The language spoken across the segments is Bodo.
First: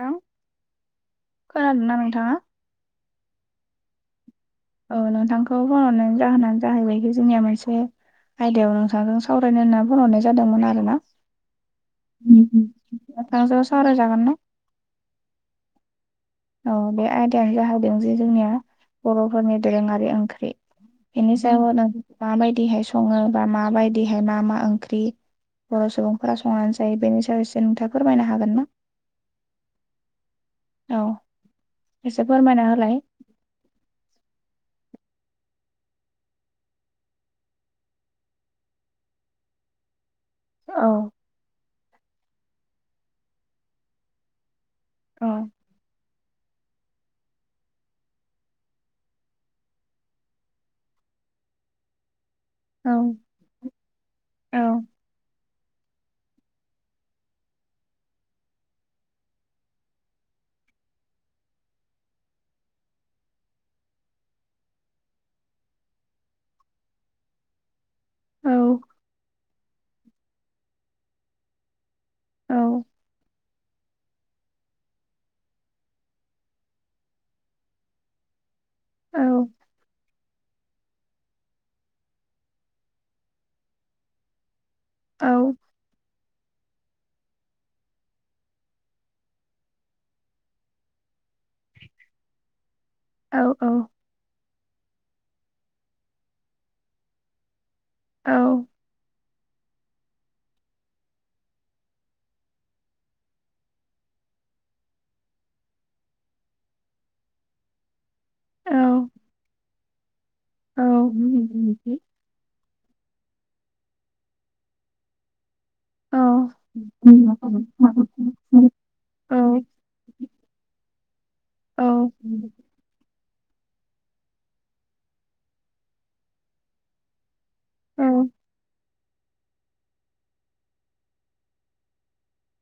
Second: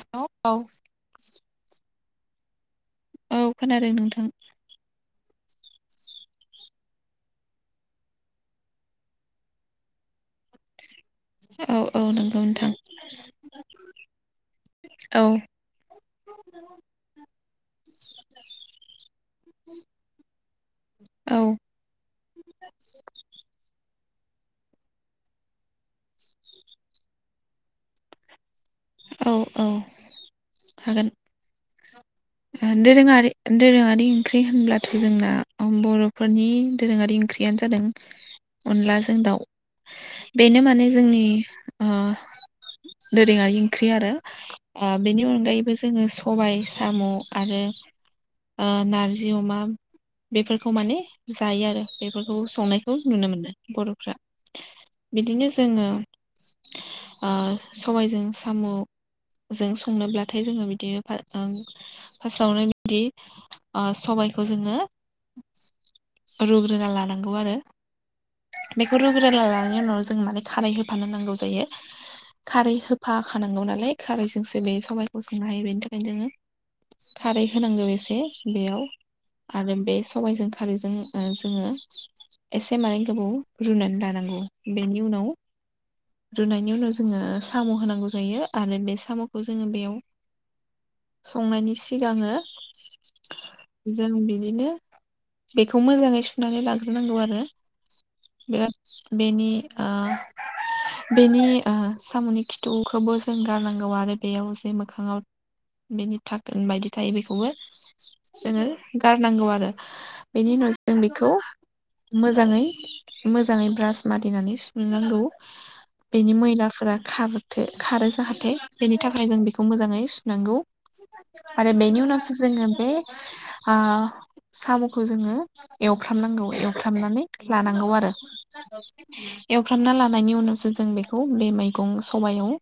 हेलौ औ औ खोनादों ना नोंथाङ औ खोनादों नोंथां औ नोंथांखौ फन हरनायनि जाहोनानो जाहैबायखि जोंनिया मोनसे आयदायाव नोंथांजों सावरायनो होनना फन हरनाय जादोंमोन आरो ना औ औ नंगौ नोंथां नोंथांजों सावरायजागोन ना औ औ बे आयदायानो जाहैदों जे जोंनिया बर'फोरनि दोरोङारि ओंख्रि बेनि औ सायाव नों माबायदिहाय सङो बा माबायदि बेहाय मा मा ओंख्रि बर' सुबुंफोरा संनानै जायो बेनि सायाव नोंथाङा फोरमायनो हागोन ना औ औ औ हागोन एसे फोरमायना होलाय दोरोंआरि ओंख्रि होनब्ला जोंना बर'फोरनि दोरोङारि ओंख्रियानो जादों अनलाजों दाउ बेनो माने औ जोंनि ओ दोरोङारि ओंख्रि आरो ओ बेनि औ अनगायैबो जोङो सबाय साम' आरो ओ नारजि अमा बेफोरखौ माने जायो आरो बे बेखौ औ संनायखौ नुनो मोनो बर'फ्रा औ बिदिनो जोङो ओ सबायजों साम' जों संनोब्लाथाय जोङो बिदिनो फार्स्टआवनो बिदि सबायखौ जोङो रुग्रोना लानांगौ आरो औ बेखौ रुग्रोना लानायनि उनावनो जों माने खारै होफानो नांगौ जायो औ खारै नांगौ नालाय खारैजोंसो बे सबायखौ संनो हायो बेनि थाखायनो जोङो खारै होनांगौ एसे बेयाव औ आरो बे सबायजों खारैजों जोङो एसे मानैे गोबाव रुनानै लानांगौ बेनि उनाव रुनायनि उनाव जोङो साम' होनां नांगौ जायो आरो बे साम'खौ जोङो बेयाव संनायनि सिगाङो औ औ जों बिदिनो बेखौ मोजाङै सुनानै लाग्रोनांगौ आरो औ बिराद बेनि ओ बेनि ओ साम'नि खि खौबो जों गारनांगौ आरो बेयाव जे मोखाङाव बेनि थाखोन बायदि थायो बेखौबो जोङो गारनांगौ आरो बेनि उनाव जों बेखौ मोजाङै मोजां मोजाङै ब्रास मारिनानै सुनो नांगौ बेनि मैलाफोरा खार खारो जाहाथे बेनि थाखाय जों बेखौ मोजाङै सुनांगौ आरो बेनि उनावसो जोङो बेे साम'खौ जोङो एवफ्रामनांगौ एवफ्रामनानै लानांगौ आरो एवफ्रामना लानायनि उनावसो जों बेखौ बे मैगं याव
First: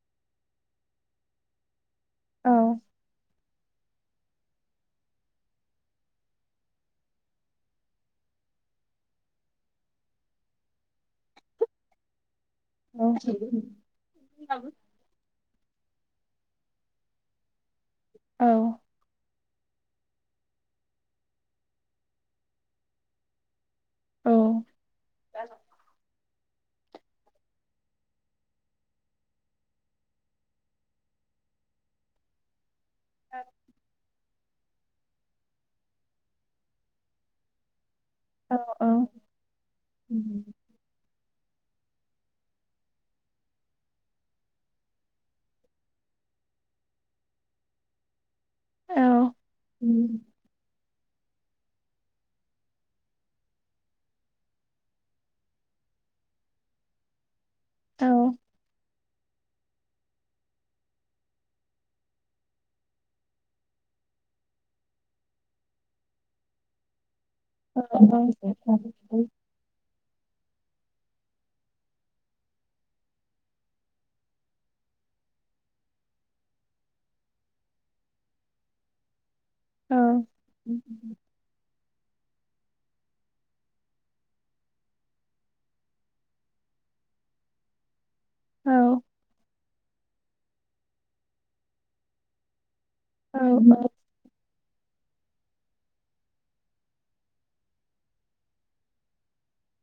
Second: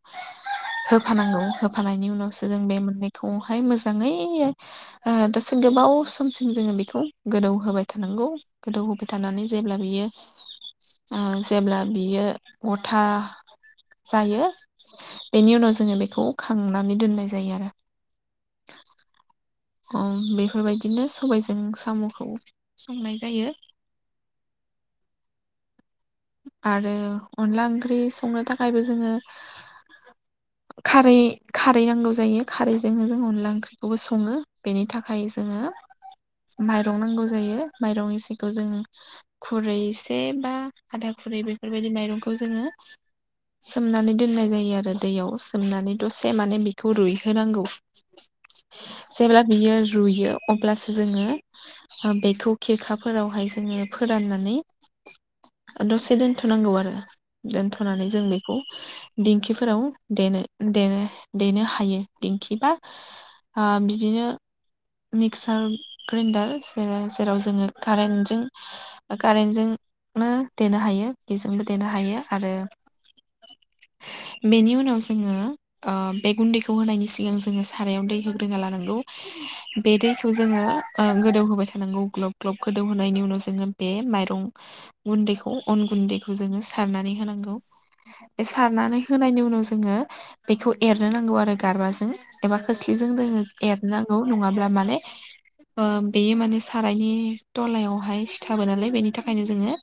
होफानांगौ होफानायनि उनावसो जों बे मोननैखौ बेहाय मोजाङै दसे गोबाव समसिम जोङो बेखौ गोदौ होबाय थानांगौ गोदौ होबाय थानानै जेब्ला बियो जेब्ला बियो गथा जायो बेनि उनाव जोङो बेखौ खांनानै दोननाय जायो आरो औ ओं बेफोरबायदिनो सबायजों साम'खौ संनाय जायो औ आरो अनला ओंख्रि संनो थाखायबो जोङो खारै खारै नांगौ जायो खारै जों अनला ओंख्रिखौबो सङो बेनि थाखाय जोङो माइरं नांगौ जायो माइरंनि सिखौ जों खुरैसे बा आदा खुरै बेफोरबायदि माइरंखौ जोङो सोमनानै दोननाय जायो आरो दैयाव सोमनानै दसे माने बेखौ रुइहोनांगौ जेब्ला बियो रुयो अब्ला जोङो बेखौ खिरखाफोरावहाय जोङो फोराननानै दसे दोनथ'नांगौ आरो दोनथ'नानै जों बेखौ दिंखिफोराव देनो देनो देनो हायो दिंखिबा ओ बिदिनो मिक्सार ग्रिन्दार [unintelligible] जेराव जोङो औ औ कारेन्टजों कारेन्टजों नो देनो हायो बेजोंबो देनो हायो आरो [inaudible] बेनि उनाव जोङो ओ बे गुन्दैखौ होनायनि सिगां जोङो सारायाव दै होग्रोना लानांगौ बे दैखौ जोङो ओ गोदौ होबाय थानांगौ ग्लब ग्लब गोदौहोनायनि उनावसो जोङो बे माइरं गुन्दैखौ अन गुन्दैखौ जोङो सारनानै होनांगौ बे औ सारनानै होनायनि उनाव जोङो बेखौ एरनो नांगौ आरो गारबाजों एबा खोस्लिजों जोङो एरनो नांगौ नङा ब्ला माने ओ बेयो माने सारायनि थलायावहाय सिथाबो नालाय बेनि थाखायनो जोङो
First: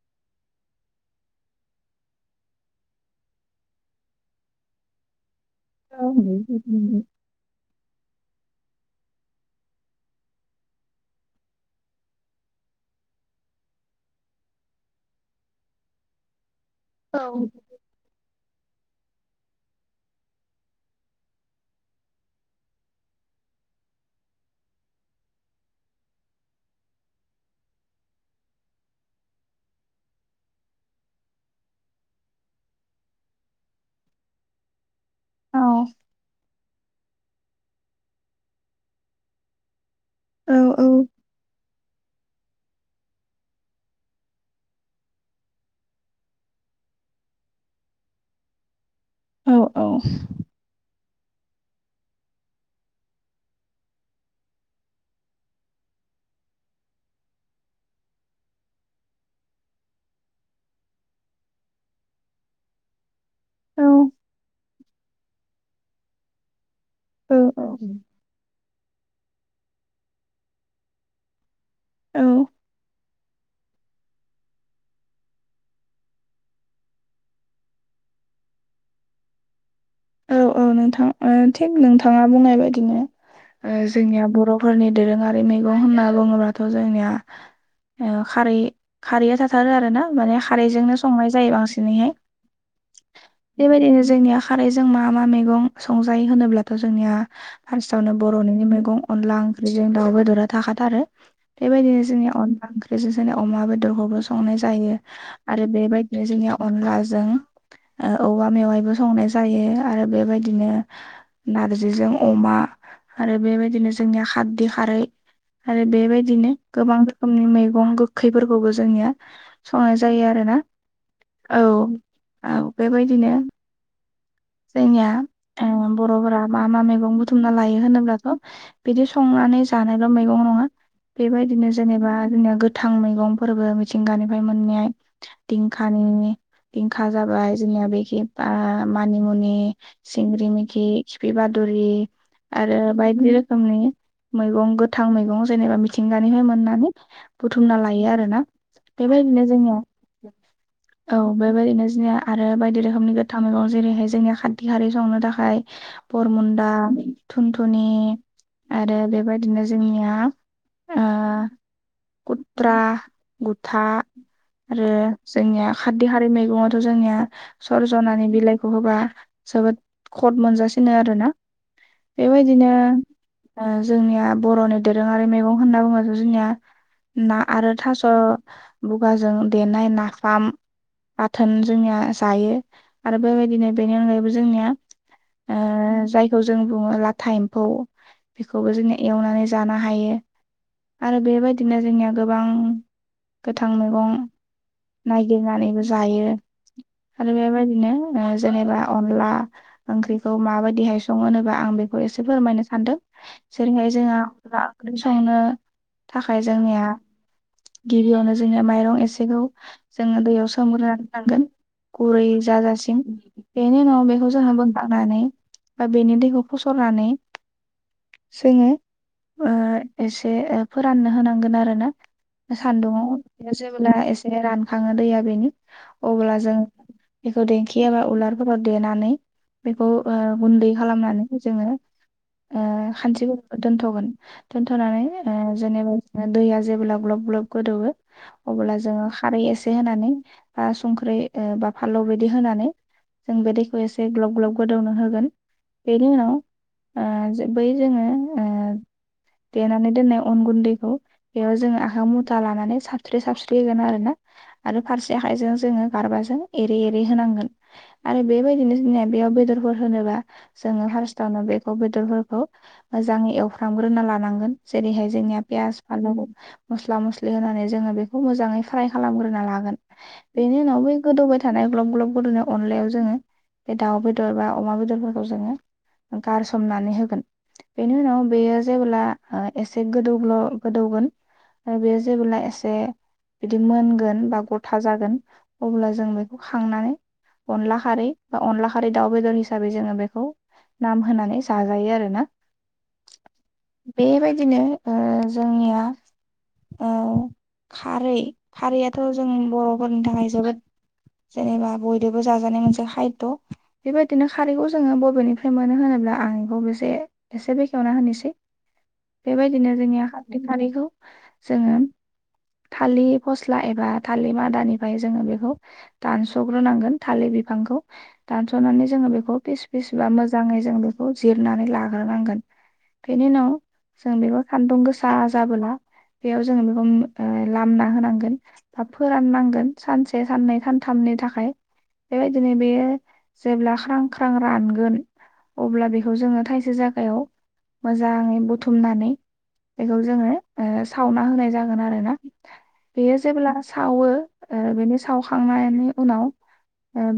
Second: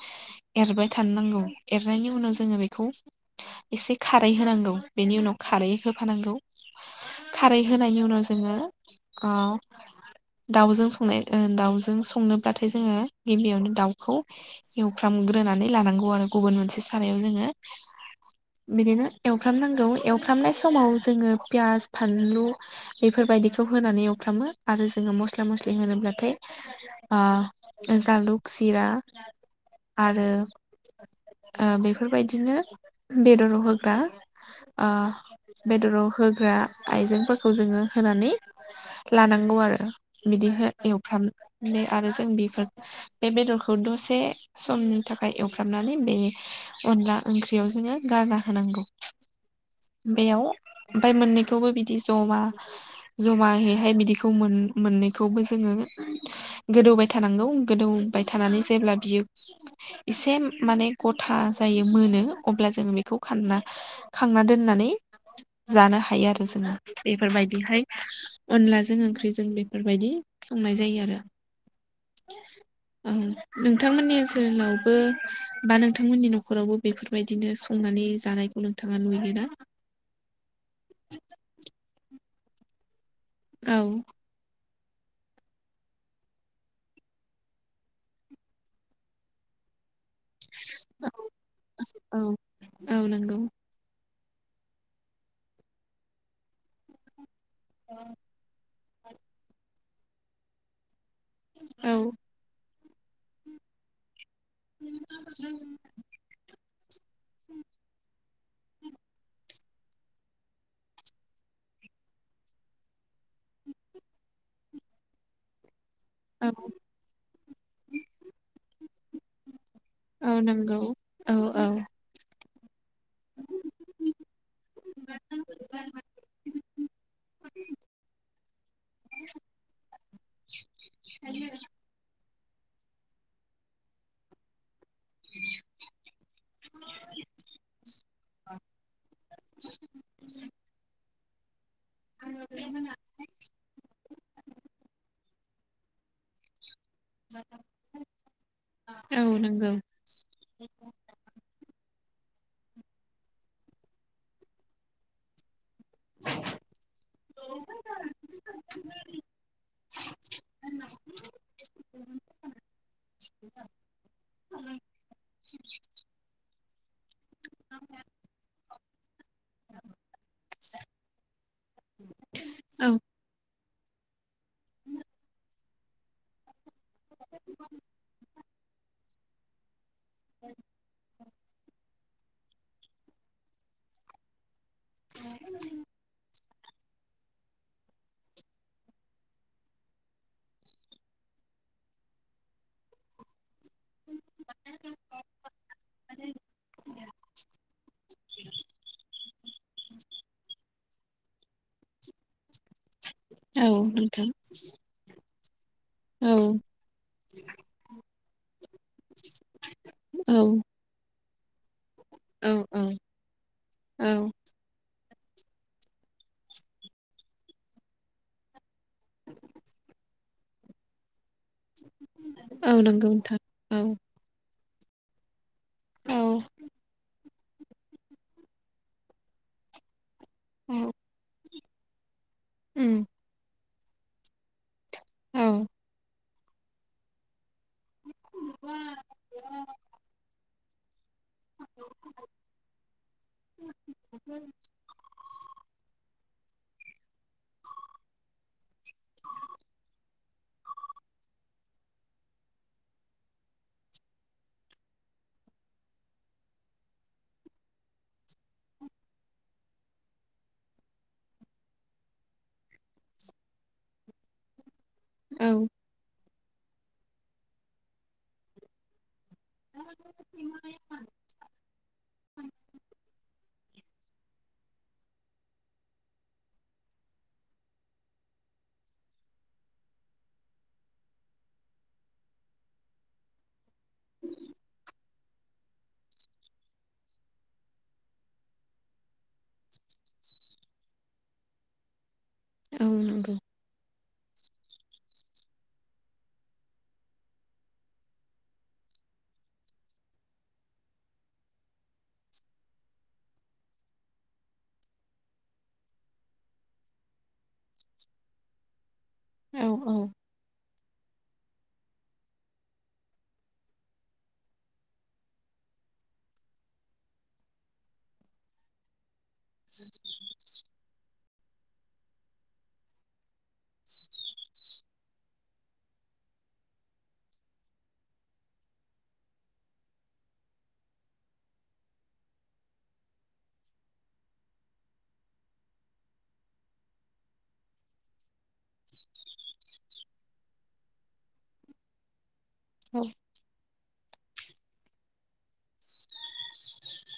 एरबाय थानो नांगौ एरनायनि उनाव जोङो बेखौ एसे खारै होनांगौ बेनि उनाव खारै होफानांगौ खारै होनायनि उनावसो जोङो ओ दाउजों संनाय दाउजों संनोब्लाथाय जोङो गिबियावनो दाउखौ एवफ्रामग्रोनानै लानांगौ आरो गुबुन मोनसे सारायाव जोङो बिदिनो एवफ्रामनांगौ एवफ्रामनाय समाव जोङो पियास फानलु बेफोरबायदि खौ होनानै एवफ्रामो आरो जोङो मस्ला मस्लि होनोब्लाथाय ओ जालुक जिरा आरो ओ बेफोरबायदिनो बेदराव होग्रा ओ बेदराव होग्रा आइजेंफोरखौ जोङो होनानै लानांगौ आरो बिदि हो एवफ्राम [unintelligible] आरो जों बेफोर बे बेदरखौ दसे समनि थाखाय एवफ्रामनानै बे अनला ओंख्रियाव जोङो गारना होनांगौ बेयाव ओमफाय मोननैखौबो बिदि जमा जमायैहाय बिदिखौ मोन मोननैखौबो जोङो गोदौबाय थानांगौ गोदौबाय थानानै जेब्ला बियो [inaudible] एसे माने गथा जायो मोनो अब्ला जोङो बेखौ खानना खांना दोननानै जानो हायो आरो जोंङो बेफोरबायदिहाय अनलाजों ओंख्रिजों बेफोरबायदि संनाय जायो आरो औ ओं नोंथांमोननि ओनसोलावबो बा नोंथांमोननि न'खरावबो बेफोरबायदिनो संनानै जानायखौ नोंथाङा नु योना औ औ नोंथां ओ‌ थिग नोंथाङा बुंनाय बायदिनो ओ औ जोंनिया बर' फोरनि दोरोङारि मैगं होनना बुङोब्लाथ' जोंनिया ओ खारै खारैया जाथारो आरो ना माने खारैजोंनो संनाय जायो बांसिनैहाय औ औ नंगौ बेबायदिनो जोंनिया खारैजों जों मा मा मैगं संजायो होनोब्लाथ' जोंनिया फार्स्टआवनो बर'निनो मैगं अनला ओंख्रि जों दाउ बेदरा थाखाथारो औ बेबायदिनो जोंनि अनला ओंख्रि ओख्रिजों जोंनि अमा बेदरखौबो संनाय जायो आरो बेबायदिनो जोंनि अनलाजों ओ औवा मेवायबो संनाय जायो आरो बेबायदिनो नारजिजों अमा आरो बेबायदिनो जोंनिया खारदि खारै आरो औ बेबायदिनो गोबां रोखोमनि मैगं गोखैफोरखौबो जोंनिया संनाय जायो औ आरोना नंगौ औ औ बेबायदिनो जोंनिया ओ बर'फोरा मा मा मैगं बुथुमना लायो होनोब्लाथ' बिदि संना नै जानायल' मैगं नङा बेबायदिनो जेनबा बिदिनो गोथां मैगंफोरबो मिथिंगानिफ्राय मोननाय दिंखानि दिंखा जाबाय जोंनिया बेखि आ मानि मुनि सिंग्रि मैखि खिपिबा फुरि आरो बायदि रोखोमनि मैगं गोथां मैगं जेनेबा मिथिंगानिफ्राय मोननानै बुथुमना लायो आरोना औ बेबायदिनो नंगौ जोंनियाव औ बेबायदिनो बिदिनो आरो बायदि रोखोमनि गोथां मैगं जेरैहाय जोंनि खाथि हारि संनो थाखाय बरमुन्दा थुनथुनि आरो बेबायदिनो जोंनिया ओ गुद्रा गुथा आरो जोंनिया खारदैहारि मैगङाव जोंनिया सरजनानि बिलाय बेखौ होबा जोबोद खद मोनजासिनो आरोना बेबायदिनो औ ओ जोंनिया बर'नि दोरोङारि मैगं होनना बुङोबाथ जोंनिया ना आरो थास' बुगाजों देनाय ना फाम बाथोन जोंनिया जायो आरो बेबायदिनो बेनि अनगायैबो जोंनिया ओ जायखौ जों बुङो लाथा एम्फौ बेखौबो जोङो एवनानै जानो हायो आरो बेबायदिनो जोंनिया गोबां गोथां मैगं नायगिरनानैबो जायो आरो बेबायदिनो ओ जेनेबा अनला ओंख्रिखौ माबायदिहाय सङो होनोबा आं बेखौ एसे फोरमायनो सान्दों औ जेरैहाय जोंहा नोंथां अनला ओंख्रि संनो औ थाखाय जोंनिया गिबियावनो जोंनिया माइरं एसे खौ जोङो औ दैयाव सोमग्रोनानै लानांगोन गुरै औ औ जाजासिम बेनि उनाव बेखौ औ जोंहा बोखांनानै बा बेनि दैखौ फसरनानै जोङो ओ एसे फोराननो होनांगोन आरो औ नंगौ नोंथां सान्दुङाव जेब्ला औ एसे राना थाङो दैया बेनो अब्ला औ जों बेखौ दै खियाबा उलारफोराव देनानै बेखौ ओ गुन्दै औ खालामनानै जोङो ओ उम खान्थि दोन्थ'गोन दोनथ'नानै औ जेनेबा दैया जेब्ला ग्लब ग्लब गोदौवो अब्ला जोङो खारै एसे होनानै बा संख्रि बा फाललौ बेदि होनानै जों बे दैखौ एसे ग्लब ग्लब गोदौनो होगोन बे बिनि उनाव ओ जो बै जोङो ओ देनानै दोननाय अन गुन्दैखौ बेयाव जोङो आखाइ मुथा लानानै साबस्रि साबस्रि होगोन आरो ना आरो फारसे आखाइजों जोङो गारबाजों एरे एरे होनांगोन आरो बेबायदिनो जोंनिया बेयाव बेदरफोर होनोबा जोङो फार्स्टावनो बेखौ बेदरफोरखौ मोजाङै एवफ्रामग्रोना लानांगोन जेरैहाय जोंनिया औ पियास फानालौ मस्ला मस्लि होनानै जोङो बेखौ मोजाङै फ्राय खालामग्रो ना लागोन बेनि उनाव बै गोदौबाय थानाय ग्लुब ग्लुब गोदौनायाव अनलायाव जोङो बे दाउ बेदर बा अमा बेदरफोरखौ जोङो गारसोमनानै होगोन बेनि उनाव बेयो जेब्ला एसे गोदौगल' गोदौगोन बेयो जेब्ला एसे बिदि मोनगोन बा गथा जागोन अब्ला जों बेखौ खांनानै अनला खारै बा अनला खारै दाउ बेदर हिसाबै जोङो बेखौ नाम होनानै जाजायो आरो ना औ नंगौ बेबायदिनो जोंनिया औ खारै खारैयाथ' जों बर'फोरनि थाखाय जोबोद जेनेबा बयदोबो जाजानाय मोनसे खायद' बेबायदिनो खारैखौ जोङो बबेनिफ्राय मोनो होनोब्ला आं बेखौ बेसे एसे बेखेवना होनोसै औ बेबायदिनो जोंनिया खारैखौ जोङो थालिर फस्ला एबा थालिर मादानिफ्राय जोङो बेखौ दानस'ग्रोनांगोन थालिर बिफांखौ दानस'नानै जोङो बेखौ पिस-फिस बा मोजाङै जों बेखौ जिरनानै लाग्रोनांगोन बेनि उनाव जों बेखौ खान्दुं गोसा जाबोला बेयाव जोङो बेखौ लामना होनांगोन बा फोराननांगोन सानसे साननै सान थामनि थाखाय बेबायदिनो बेयो जेब्ला ख्रां ख्रां रानगोन अब्ला बेखौ जोङो थाइसे जायगायाव मोजाङै बुथुमनानै बेखौ जोङो सावना होनाय जागोन आरो ना औ बेयो जेब्ला सावो बेनि सावखांनाय नि उनाव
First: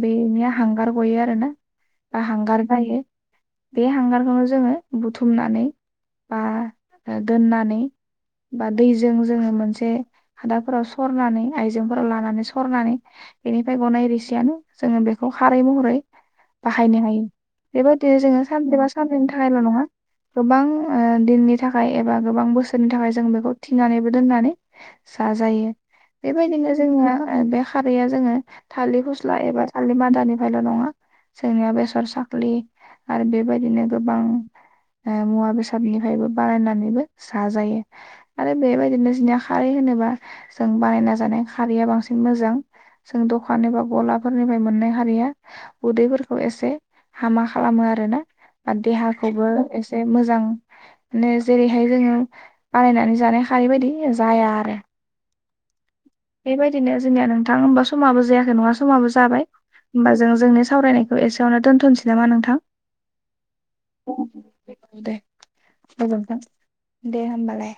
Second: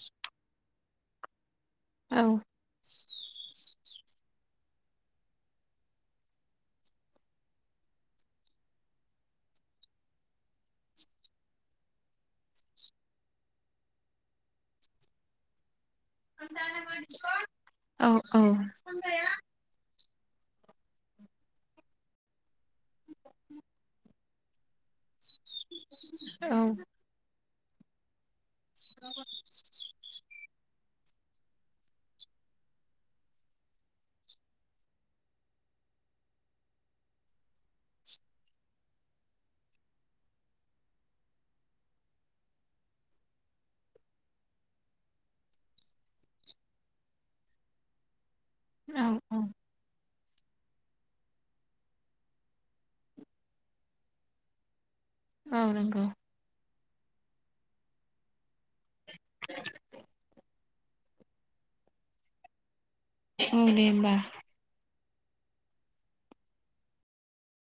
बेनिया हांगार गयो आरो ना बा औ हांगार जायो बे हांगारखौनो जोङो बुथुमनानै बा दोननानै बा दैजों जोङो मोनसे खादाफोराव सरनानै आइजेंफोराव लानानै सरनानै बेनिफ्राय गनाय रिसियानो जोङो बेखौ खारै महरै बाहायनो हायो औ बेबायदिनो जोङो सानसेबा साननैनि थाखायल' नङा गोबां दिननि थाखाय एबा गोबां बोसोरनि थाखाय जों बेखौ थिनानैबो दोननानै जा जायो बेबायदिनो जोङो बे खारैया जोङो थालिर फस्ला एबा थालिर मादानिफ्रायल' नङा जोंनिया बेसर साखलि आरो बेबायदिनो गोबां मुवा बेसादनिफ्रायबो बानायनानैबो जाजायो आरो बेबायदिनो जोंनिया खारै हो नोबा जों बानायना जानाय खारैया बांसिन मोजां जों दखान एबा गलाफोरनिफ्राय मोननाय खारैया उदैफोरखौ एसे हामा खालामो आरोना औ औ देहाखौबो एसे मोजां नै जेरैहाय जोङो बानायनानै जानाय खारै बायदि जाया आरो औ नंगौ बेबायदिनो जोंनिया नोंथां होमबा समाबो जायाखै नङा समाबो जाबाय होमबा जों जोंनि सावरायनायखौ एसेयावनो दोनथ'नोसै नामा नोंथां। औ दे होनबा। दे गोजोनथों दे होनबालाय।